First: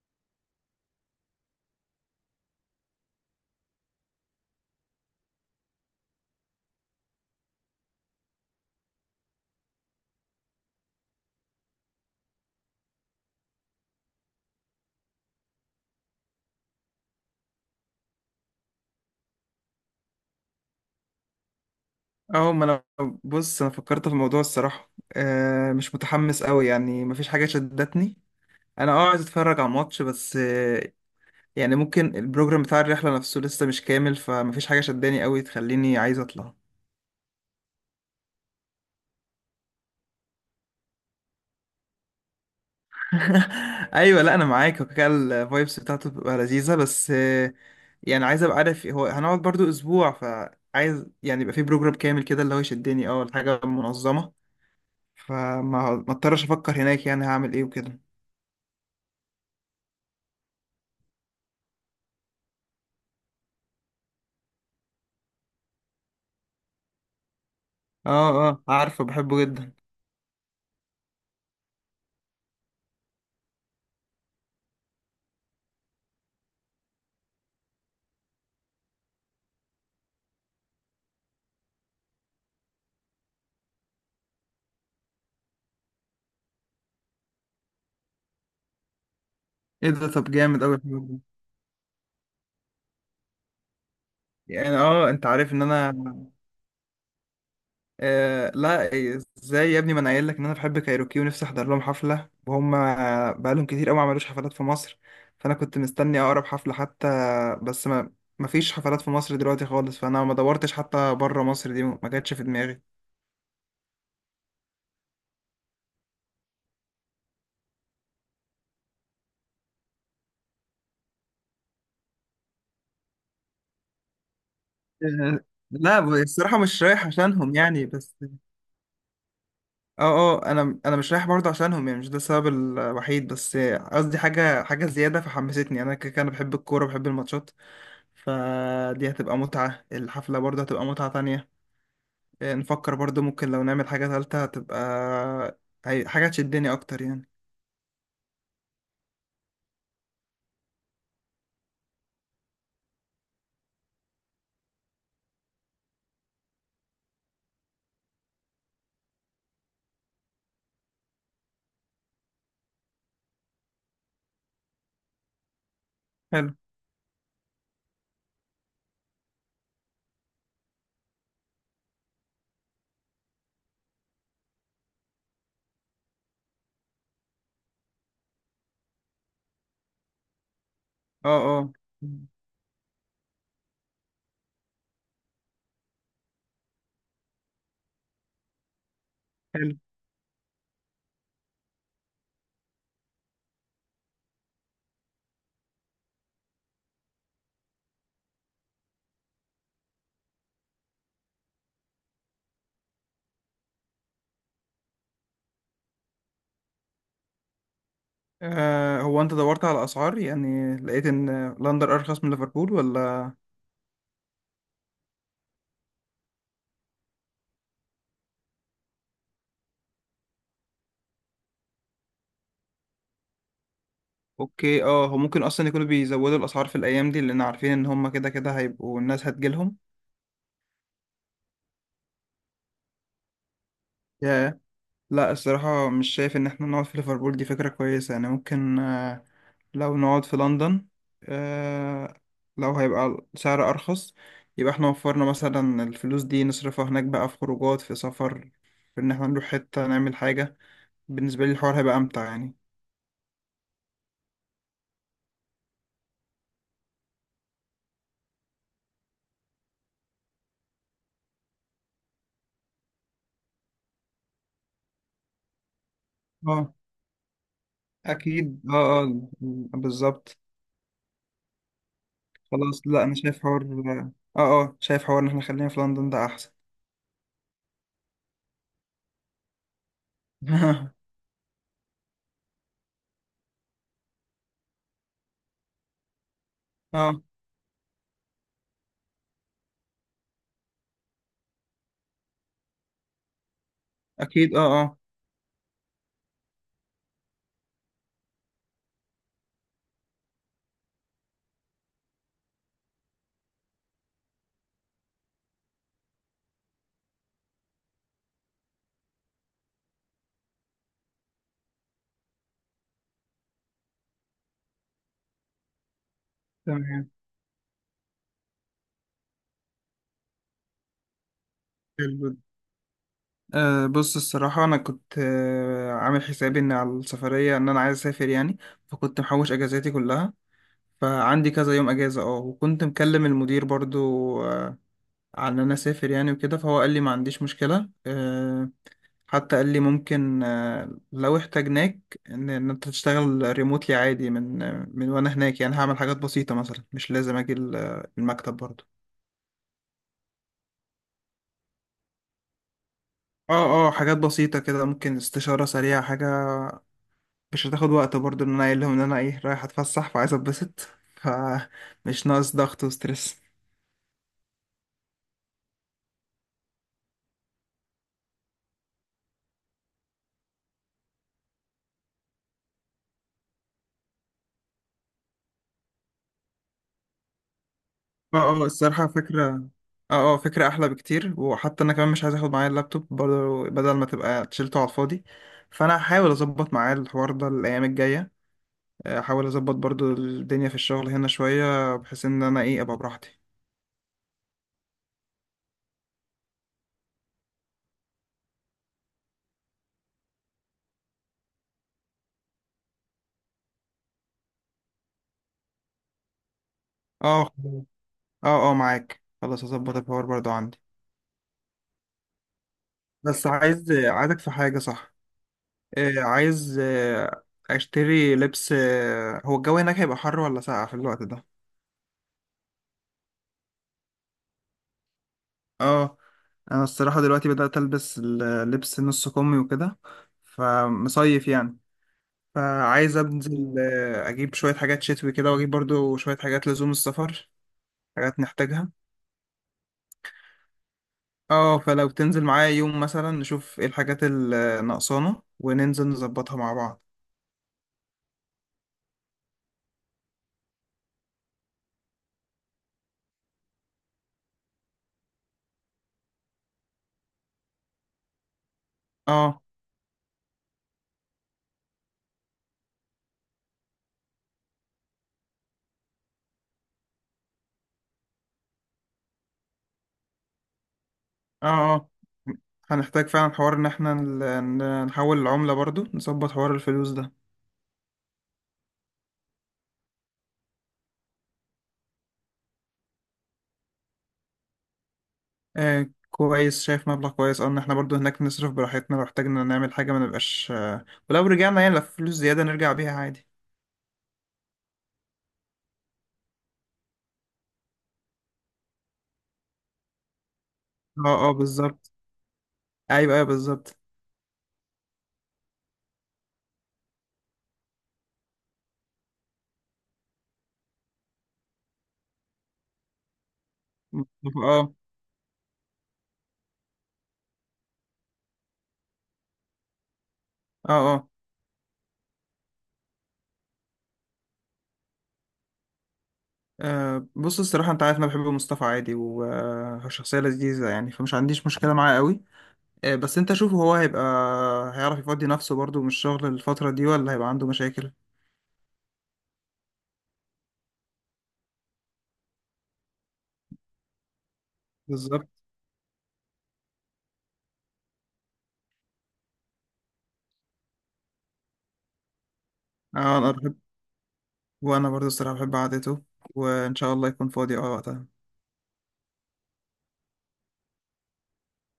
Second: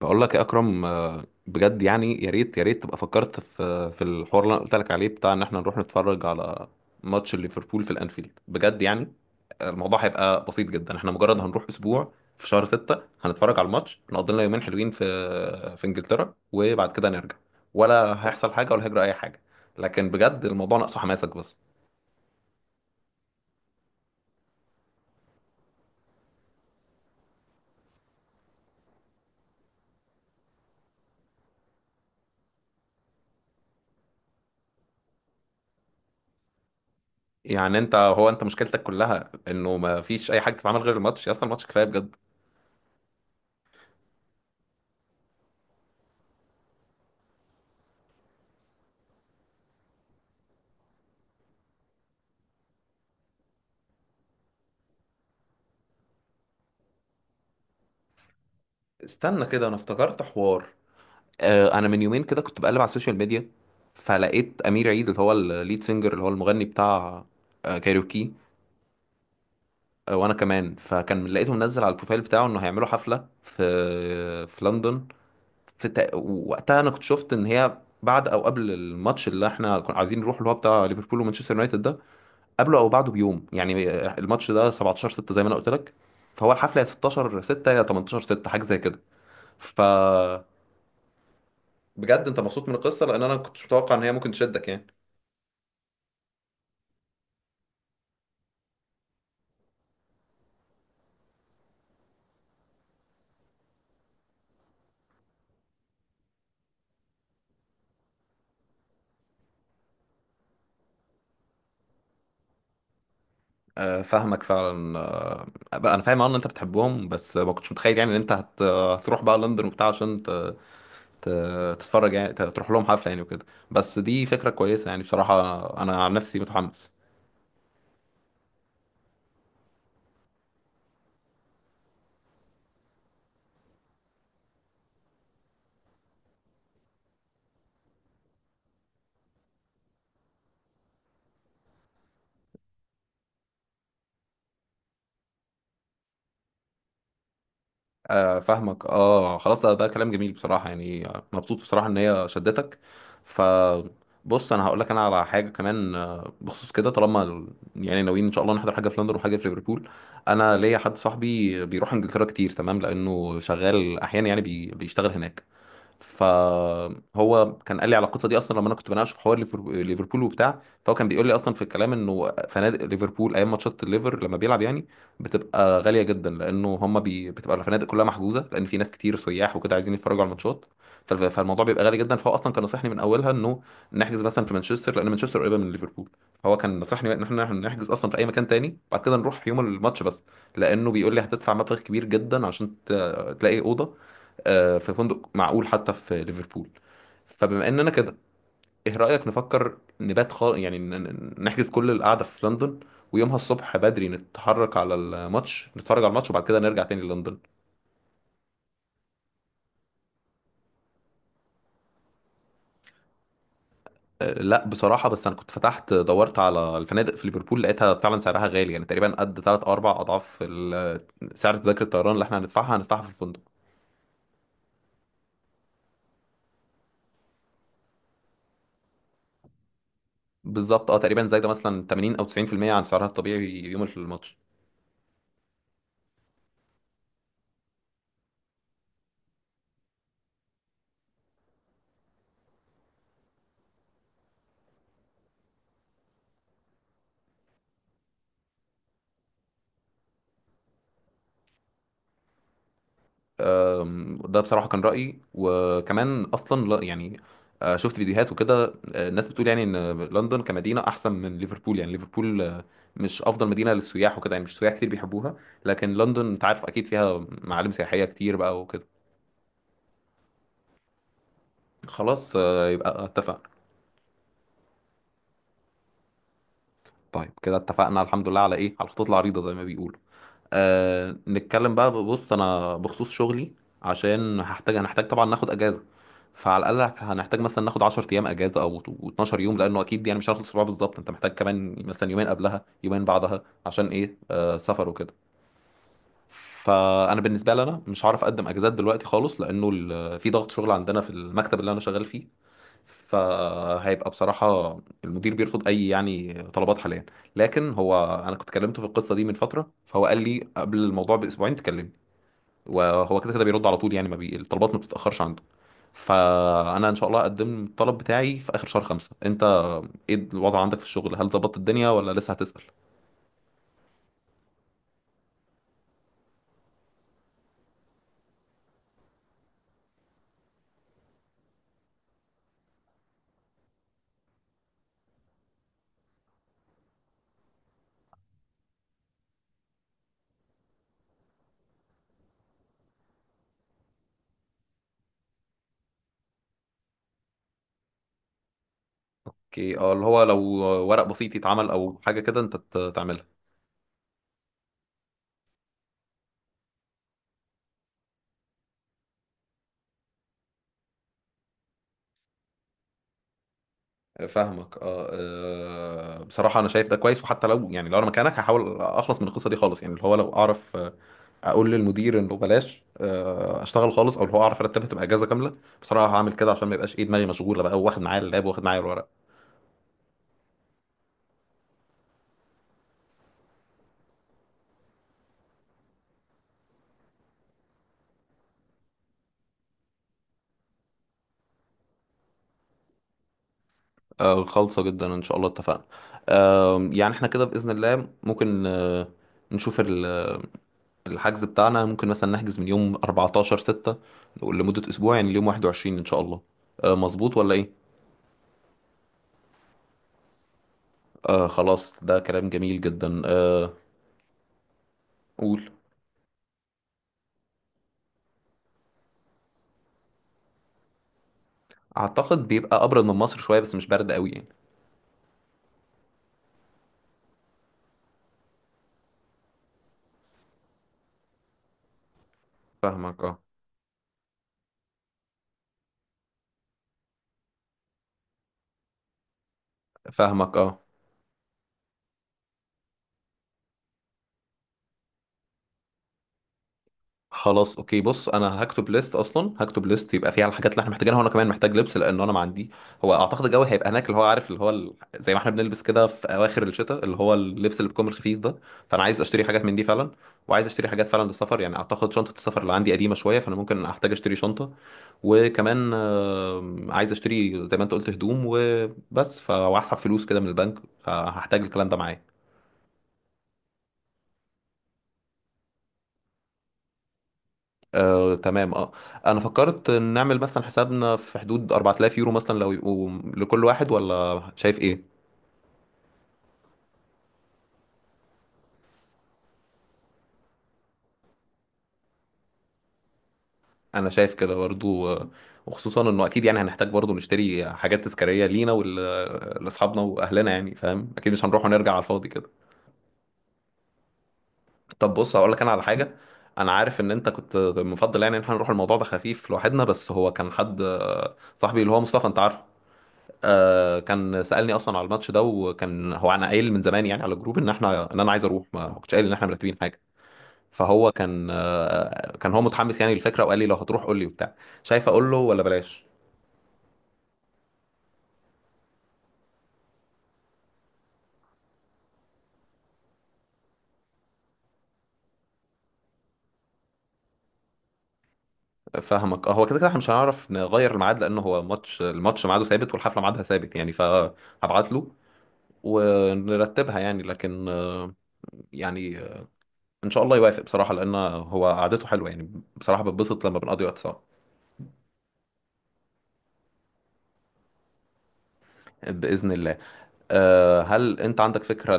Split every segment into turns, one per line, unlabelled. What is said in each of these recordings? بقول لك يا اكرم، بجد يعني يا ريت تبقى فكرت في الحوار اللي انا قلت لك عليه، بتاع ان احنا نروح نتفرج على ماتش ليفربول في الانفيلد. بجد يعني الموضوع هيبقى بسيط جدا. احنا مجرد هنروح اسبوع في شهر ستة، هنتفرج على الماتش، نقضي لنا يومين حلوين في انجلترا، وبعد كده نرجع. ولا هيحصل حاجة، ولا هيجرى اي حاجة، لكن بجد الموضوع ناقصه حماسك بس.
اه، ما انا بص، انا فكرت في الموضوع الصراحه، مش متحمس قوي، يعني مفيش حاجه شدتني. انا، عايز اتفرج على الماتش بس. يعني ممكن البروجرام بتاع الرحله نفسه لسه مش كامل، فمفيش حاجه شداني قوي تخليني عايز اطلع.
يعني انت مشكلتك كلها انه ما فيش اي حاجة تتعمل غير الماتش. يا اسطى، الماتش كفاية بجد.
ايوه، لا، انا معاك، وكده الفايبس بتاعته بتبقى لذيذه، بس يعني عايز ابقى عارف هو هنقعد برضو اسبوع، فعايز يعني يبقى في بروجرام كامل كده اللي هو يشدني، الحاجه منظمه، فما ما اضطرش افكر هناك يعني هعمل ايه وكده.
استنى كده، انا افتكرت حوار. انا من يومين كده كنت بقلب على السوشيال ميديا، فلقيت امير عيد، اللي هو الليد سينجر اللي هو المغني بتاع
اه
كايروكي.
اه، عارفه، بحبه جدا.
وانا كمان، فكان لقيته منزل على البروفايل بتاعه انه هيعملوا حفله في لندن. وقتها انا كنت شفت ان هي بعد او قبل الماتش اللي احنا كنا عايزين نروح، اللي هو بتاع ليفربول ومانشستر يونايتد ده، قبله او بعده بيوم يعني. الماتش ده 17 6 زي ما انا قلت لك، فهو الحفله يا 16 6 يا 18 6، حاجه زي كده. ف
ايه ده؟ طب جامد اوي الحوار ده.
بجد انت مبسوط من القصه، لان انا كنتش متوقع ان هي ممكن تشدك
يعني،
يعني.
انت عارف ان انا... لا، إيه، ازاي يا ابني؟ ما انا قايل لك ان انا بحب كايروكي ونفسي احضر لهم حفله، وهم بقالهم كتير قوي ما عملوش حفلات في مصر، فانا كنت مستني اقرب حفله حتى. بس ما ما فيش حفلات في مصر دلوقتي خالص، فانا ما دورتش، حتى بره مصر دي ما جاتش في دماغي.
فاهمك فعلا. بقى انا فاهم، اه، ان انت بتحبهم، بس ما كنتش متخيل يعني ان انت هتروح بقى لندن وبتاع عشان ت... تتفرج يعني، تروح لهم حفله يعني، وكده. بس دي فكره كويسه يعني بصراحه.
آه، لا،
انا عن نفسي
الصراحه مش
متحمس.
رايح عشانهم يعني، بس... اه اه، انا مش رايح برضه عشانهم يعني، مش ده السبب الوحيد، بس قصدي حاجه زياده فحمستني يعني. انا كده كده انا بحب الكوره، بحب الماتشات، فدي هتبقى متعه، الحفله برضه هتبقى متعه تانية. نفكر برضه ممكن لو نعمل حاجه ثالثه هتبقى حاجه تشدني اكتر يعني.
فاهمك اه. خلاص، ده كلام جميل بصراحة، يعني مبسوط بصراحة ان هي شدتك. ف بص انا هقول لك انا على حاجه كمان. بخصوص كده، طالما يعني ناويين ان شاء الله نحضر حاجه في لندن وحاجه في ليفربول، انا ليا حد صاحبي بيروح انجلترا كتير، تمام، لانه شغال احيانا يعني، بيشتغل هناك.
حلو،
فهو كان قال لي على القصه دي اصلا، لما انا كنت بناقشه في حوار ليفربول وبتاع، فهو كان بيقول لي اصلا في الكلام انه فنادق ليفربول ايام ماتشات الليفر، لما بيلعب يعني، بتبقى غاليه جدا، لانه هم بتبقى الفنادق كلها محجوزه، لان في ناس كتير سياح وكده عايزين يتفرجوا على الماتشات.
اه
فالموضوع
اه،
بيبقى غالي جدا. فهو اصلا كان نصحني من اولها انه نحجز مثلا في مانشستر، لان مانشستر قريبه من ليفربول. فهو كان نصحني ان احنا نحجز اصلا في اي مكان تاني، بعد كده نروح يوم
حلو.
الماتش بس. لانه بيقول لي هتدفع مبلغ كبير جدا عشان تلاقي اوضه في فندق معقول حتى في ليفربول. فبما اننا كده، ايه رأيك نفكر نبات خالص يعني، نحجز كل القعدة في لندن، ويومها الصبح بدري نتحرك على الماتش، نتفرج على الماتش وبعد كده نرجع تاني لندن.
هو انت دورت على اسعار؟ يعني لقيت ان لندن ارخص من ليفربول ولا؟
أه لا، بصراحة، بس انا كنت فتحت دورت على الفنادق في ليفربول، لقيتها فعلا سعرها غالي، يعني تقريبا قد 3 او 4 اضعاف سعر تذاكر الطيران اللي احنا هندفعها في الفندق.
اوكي، هو ممكن اصلا يكونوا بيزودوا الاسعار في الايام دي، لان عارفين ان هم كده كده هيبقوا، الناس هتجيلهم.
بالظبط، اه، تقريبا زي ده مثلا 80 او 90% عن سعرها الطبيعي يوم الماتش.
لا، الصراحة مش شايف إن إحنا نقعد في ليفربول دي فكرة كويسة، يعني ممكن لو نقعد في لندن آه، لو هيبقى سعر أرخص، يبقى إحنا وفرنا مثلا الفلوس دي، نصرفها هناك بقى في خروجات، في سفر، في إن إحنا نروح حتة نعمل حاجة. بالنسبة لي الحوار هيبقى أمتع يعني.
ده بصراحة كان رأيي، وكمان أصلا لا يعني، شفت فيديوهات وكده، الناس بتقول يعني إن لندن كمدينة أحسن من ليفربول، يعني ليفربول مش أفضل مدينة للسياح وكده، يعني مش سياح كتير بيحبوها، لكن لندن أنت عارف
اه،
أكيد فيها معالم سياحية كتير بقى
أكيد،
وكده.
اه اه، بالظبط.
خلاص،
خلاص، لا،
يبقى
أنا
اتفقنا.
شايف حوار. اه شايف حوار إن إحنا خلينا في لندن ده أحسن.
طيب كده اتفقنا الحمد لله، على إيه، على الخطوط العريضة زي ما بيقولوا. نتكلم بقى. بص انا بخصوص شغلي، عشان هنحتاج طبعا ناخد اجازه. فعلى الاقل
اه،
هنحتاج مثلا ناخد 10 ايام اجازه او 12 يوم، لانه اكيد يعني مش هناخد اسبوع بالظبط، انت محتاج كمان مثلا يومين قبلها يومين بعدها، عشان ايه،
أكيد، اه
سفر
اه،
وكده. فانا بالنسبه لي، انا مش هعرف اقدم اجازات دلوقتي خالص، لانه في ضغط شغل عندنا في المكتب اللي انا شغال فيه. فهيبقى بصراحه المدير بيرفض اي يعني طلبات حاليا. لكن هو انا كنت كلمته في القصه دي من فتره، فهو قال لي قبل الموضوع باسبوعين تكلمني. وهو كده كده بيرد على طول، يعني ما بي... الطلبات ما بتتأخرش عنده. فأنا إن شاء
تمام.
الله أقدم الطلب بتاعي في آخر شهر خمسة. أنت إيه الوضع عندك في الشغل؟ هل ظبطت الدنيا ولا لسه هتسأل؟
بص، الصراحة أنا كنت عامل حسابي إن على السفرية إن أنا عايز أسافر يعني، فكنت محوش أجازاتي كلها، فعندي كذا يوم أجازة. وكنت مكلم المدير برضو، أه على إن أنا أسافر يعني وكده، فهو قال لي ما عنديش مشكلة. حتى قال لي ممكن، لو احتاجناك، إن أنت تشتغل ريموتلي عادي، من وأنا هناك يعني، هعمل حاجات بسيطة مثلا، مش لازم أجي المكتب برضو.
اوكي، اه، اللي هو لو ورق بسيط يتعمل او حاجه كده انت تعملها.
اه اه، حاجات بسيطة كده، ممكن استشارة سريعة، حاجة مش هتاخد وقت برضو، ان انا قايل لهم ان انا رايح اتفسح، فعايز اتبسط، فمش ناقص ضغط وستريس.
فاهمك، اه. بصراحه انا شايف ده كويس، وحتى لو يعني لو انا مكانك هحاول اخلص من القصه دي خالص، يعني اللي هو لو اعرف اقول للمدير انه بلاش اشتغل خالص، او اللي هو اعرف ارتبها تبقى اجازه كامله. بصراحه هعمل كده عشان ما يبقاش، ايه، دماغي مشغوله بقى واخد معايا
اه
اللاب واخد
اه،
معايا
الصراحة
الورق.
فكرة. اه اه، فكرة احلى بكتير. وحتى انا كمان مش عايز اخد معايا اللابتوب برضو، بدل ما تبقى شيلته على الفاضي، فانا هحاول اظبط معايا الحوار ده الايام الجاية، احاول اظبط برضو الدنيا في الشغل هنا شوية، بحيث ان انا ابقى براحتي.
خالصة جدا ان شاء الله. اتفقنا. يعني احنا كده بإذن الله ممكن نشوف الحجز بتاعنا. ممكن مثلا نحجز من يوم 14 6 لمدة اسبوع، يعني اليوم 21 ان شاء الله. مظبوط
اه،
ولا ايه؟
خلاص. اه اه، معاك، خلاص هظبط الحوار برضو عندي.
خلاص، ده كلام جميل جدا.
بس عايزك في حاجة، صح؟
قول.
عايز اشتري لبس. هو الجو هناك هيبقى حر ولا ساقع في الوقت ده؟
اعتقد بيبقى ابرد من مصر شوية بس مش برد قوي يعني.
اه، انا الصراحة دلوقتي بدأت البس اللبس نص كمي وكده، فمصيف يعني، فعايز
فاهمك اه.
انزل اجيب شوية حاجات شتوي كده، واجيب برضو شوية حاجات لزوم السفر، حاجات نحتاجها.
فاهمك اه.
اه، فلو تنزل معايا يوم مثلا، نشوف ايه الحاجات اللي ناقصانا، وننزل نظبطها مع بعض.
خلاص اوكي. بص انا هكتب ليست، اصلا هكتب ليست يبقى فيها الحاجات اللي احنا محتاجينها، وانا كمان محتاج لبس لان انا ما عندي. هو اعتقد الجو هيبقى هناك اللي هو عارف اللي هو زي ما احنا بنلبس كده في اواخر الشتاء، اللي هو اللبس اللي بيكون الخفيف ده. فانا عايز اشتري
اه
حاجات من دي فعلا. وعايز اشتري حاجات فعلا للسفر يعني، اعتقد شنطه السفر اللي عندي قديمه شويه، فانا ممكن احتاج اشتري شنطه. وكمان عايز اشتري زي ما انت قلت هدوم وبس. وهسحب فلوس كده من البنك، فهحتاج
اه
الكلام ده
اه،
معايا.
هنحتاج فعلا حوار ان احنا نحول العملة برضو، نظبط حوار الفلوس ده.
تمام اه. انا فكرت نعمل مثلا حسابنا في حدود 4000 يورو مثلا لو يبقوا لكل واحد، ولا شايف ايه؟
كويس، شايف مبلغ كويس، اه، ان احنا برضو هناك نصرف براحتنا لو احتاجنا نعمل حاجة ما نبقاش. ولو رجعنا يعني، لو في فلوس زيادة نرجع بيها عادي.
انا شايف كده برضو. وخصوصا انه اكيد يعني هنحتاج برضو نشتري حاجات تذكارية لينا ولاصحابنا واهلنا يعني، فاهم اكيد مش
اه اه،
هنروح ونرجع على
بالظبط،
الفاضي كده.
ايوه ايوه، بالظبط.
طب بص هقول لك انا على حاجة. انا عارف ان انت كنت مفضل يعني ان احنا نروح الموضوع ده خفيف لوحدنا، بس هو كان حد صاحبي، اللي هو مصطفى، انت عارفه. كان
مصطفى،
سألني
اه
اصلا على الماتش ده، وكان هو انا قايل من زمان يعني على الجروب ان انا عايز اروح، ما كنتش قايل ان احنا مرتبين حاجه.
اه
فهو
اه.
كان هو متحمس يعني للفكره، وقال لي لو هتروح قول لي وبتاع. شايف اقول له ولا بلاش؟
بص، الصراحة انت عارف انا بحب مصطفى عادي، وهو شخصية لذيذة يعني، فمش عنديش مشكلة معاه قوي. بس انت شوف، هو هيبقى هيعرف يفضي نفسه برضو من الشغل الفترة دي، ولا هيبقى عنده مشاكل؟
فاهمك. هو كده كده احنا مش هنعرف نغير الميعاد، لان هو الماتش ميعاده ثابت، والحفله ميعادها ثابت يعني، فهبعت له
بالظبط.
ونرتبها يعني. لكن يعني ان شاء الله يوافق بصراحه، لان هو قعدته حلوه يعني، بصراحه
اه،
بتبسط
انا
لما
بحب،
بنقضي وقت سوا.
وانا برضه الصراحه بحب قعدته، وان شاء الله يكون فاضي وقتها.
باذن الله. هل انت عندك فكره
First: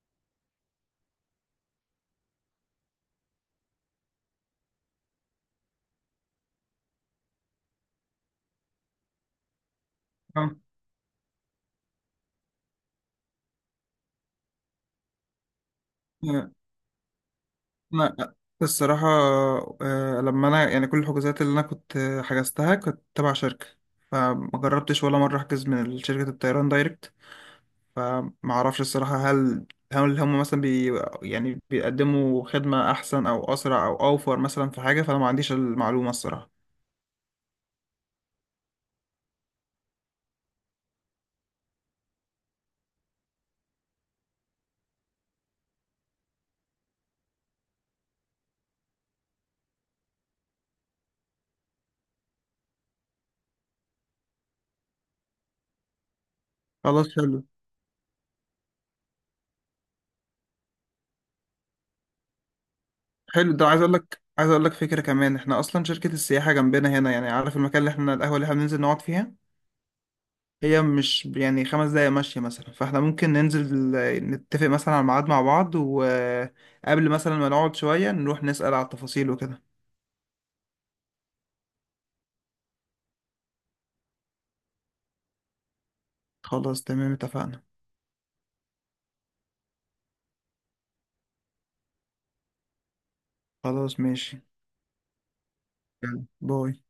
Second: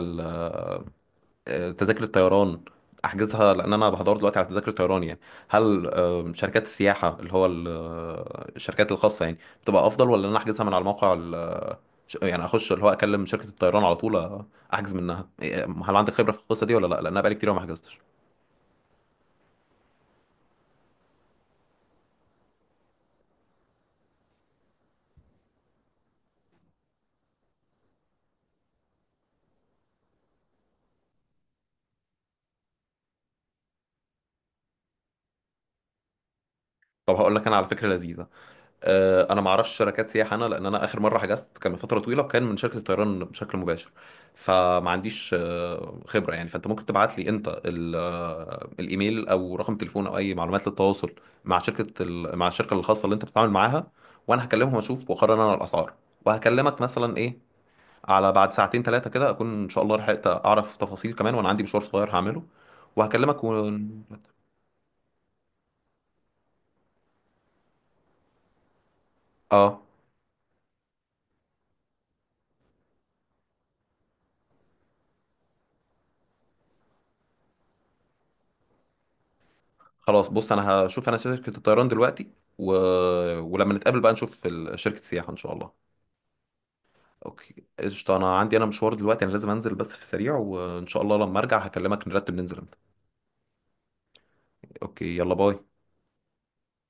تذاكر الطيران احجزها؟ لان انا بحضر دلوقتي على تذاكر الطيران يعني. هل شركات السياحه اللي هو الشركات الخاصه يعني بتبقى افضل، ولا ان انا
اه،
احجزها من على موقع يعني اخش اللي هو اكلم شركه الطيران على طول، احجز منها؟ إيه، هل عندك خبره في القصه دي ولا لا؟ لان انا بقالي كتير ما حجزتش.
انا الصراحه، لما انا يعني كل الحجوزات اللي انا كنت حجزتها كنت تبع شركه، فما جربتش ولا مره احجز من شركه الطيران دايركت، فما اعرفش الصراحه هل هم مثلا يعني بيقدموا خدمه احسن او اسرع او اوفر مثلا في حاجه؟ فانا ما عنديش المعلومه الصراحه.
طب هقول لك انا على فكره لذيذه. انا ما اعرفش شركات سياحه انا، لان انا اخر مره حجزت كان من فتره طويله وكان من شركه الطيران بشكل مباشر. فما عنديش خبره يعني. فانت ممكن تبعت لي انت الايميل او رقم تليفون او اي معلومات للتواصل مع الشركه الخاصه اللي انت بتتعامل معاها، وانا هكلمهم واشوف واقرر انا الاسعار، وهكلمك
خلاص،
مثلا، ايه،
حلو.
على بعد ساعتين ثلاثه كده، اكون ان شاء الله لحقت اعرف تفاصيل كمان. وانا عندي مشوار صغير هعمله وهكلمك
حلو، ده
و...
عايز اقول لك فكره كمان. احنا اصلا شركه السياحه جنبنا هنا يعني، عارف المكان، اللي احنا القهوه اللي احنا بننزل نقعد فيها،
اه
هي مش يعني 5 دقايق ماشيه مثلا. فاحنا ممكن ننزل نتفق مثلا على ميعاد مع بعض، وقبل مثلا ما نقعد شويه نروح نسال على التفاصيل وكده.
خلاص. بص انا هشوف انا شركة الطيران دلوقتي، و... ولما نتقابل بقى نشوف شركة السياحة ان شاء الله.
خلاص، تمام،
اوكي
اتفقنا.
قشطة، انا عندي مشوار دلوقتي، انا لازم انزل بس في السريع، وان شاء الله لما ارجع هكلمك نرتب ننزل امتى.
خلاص، ماشي.
اوكي، يلا، باي.
يلا، باي.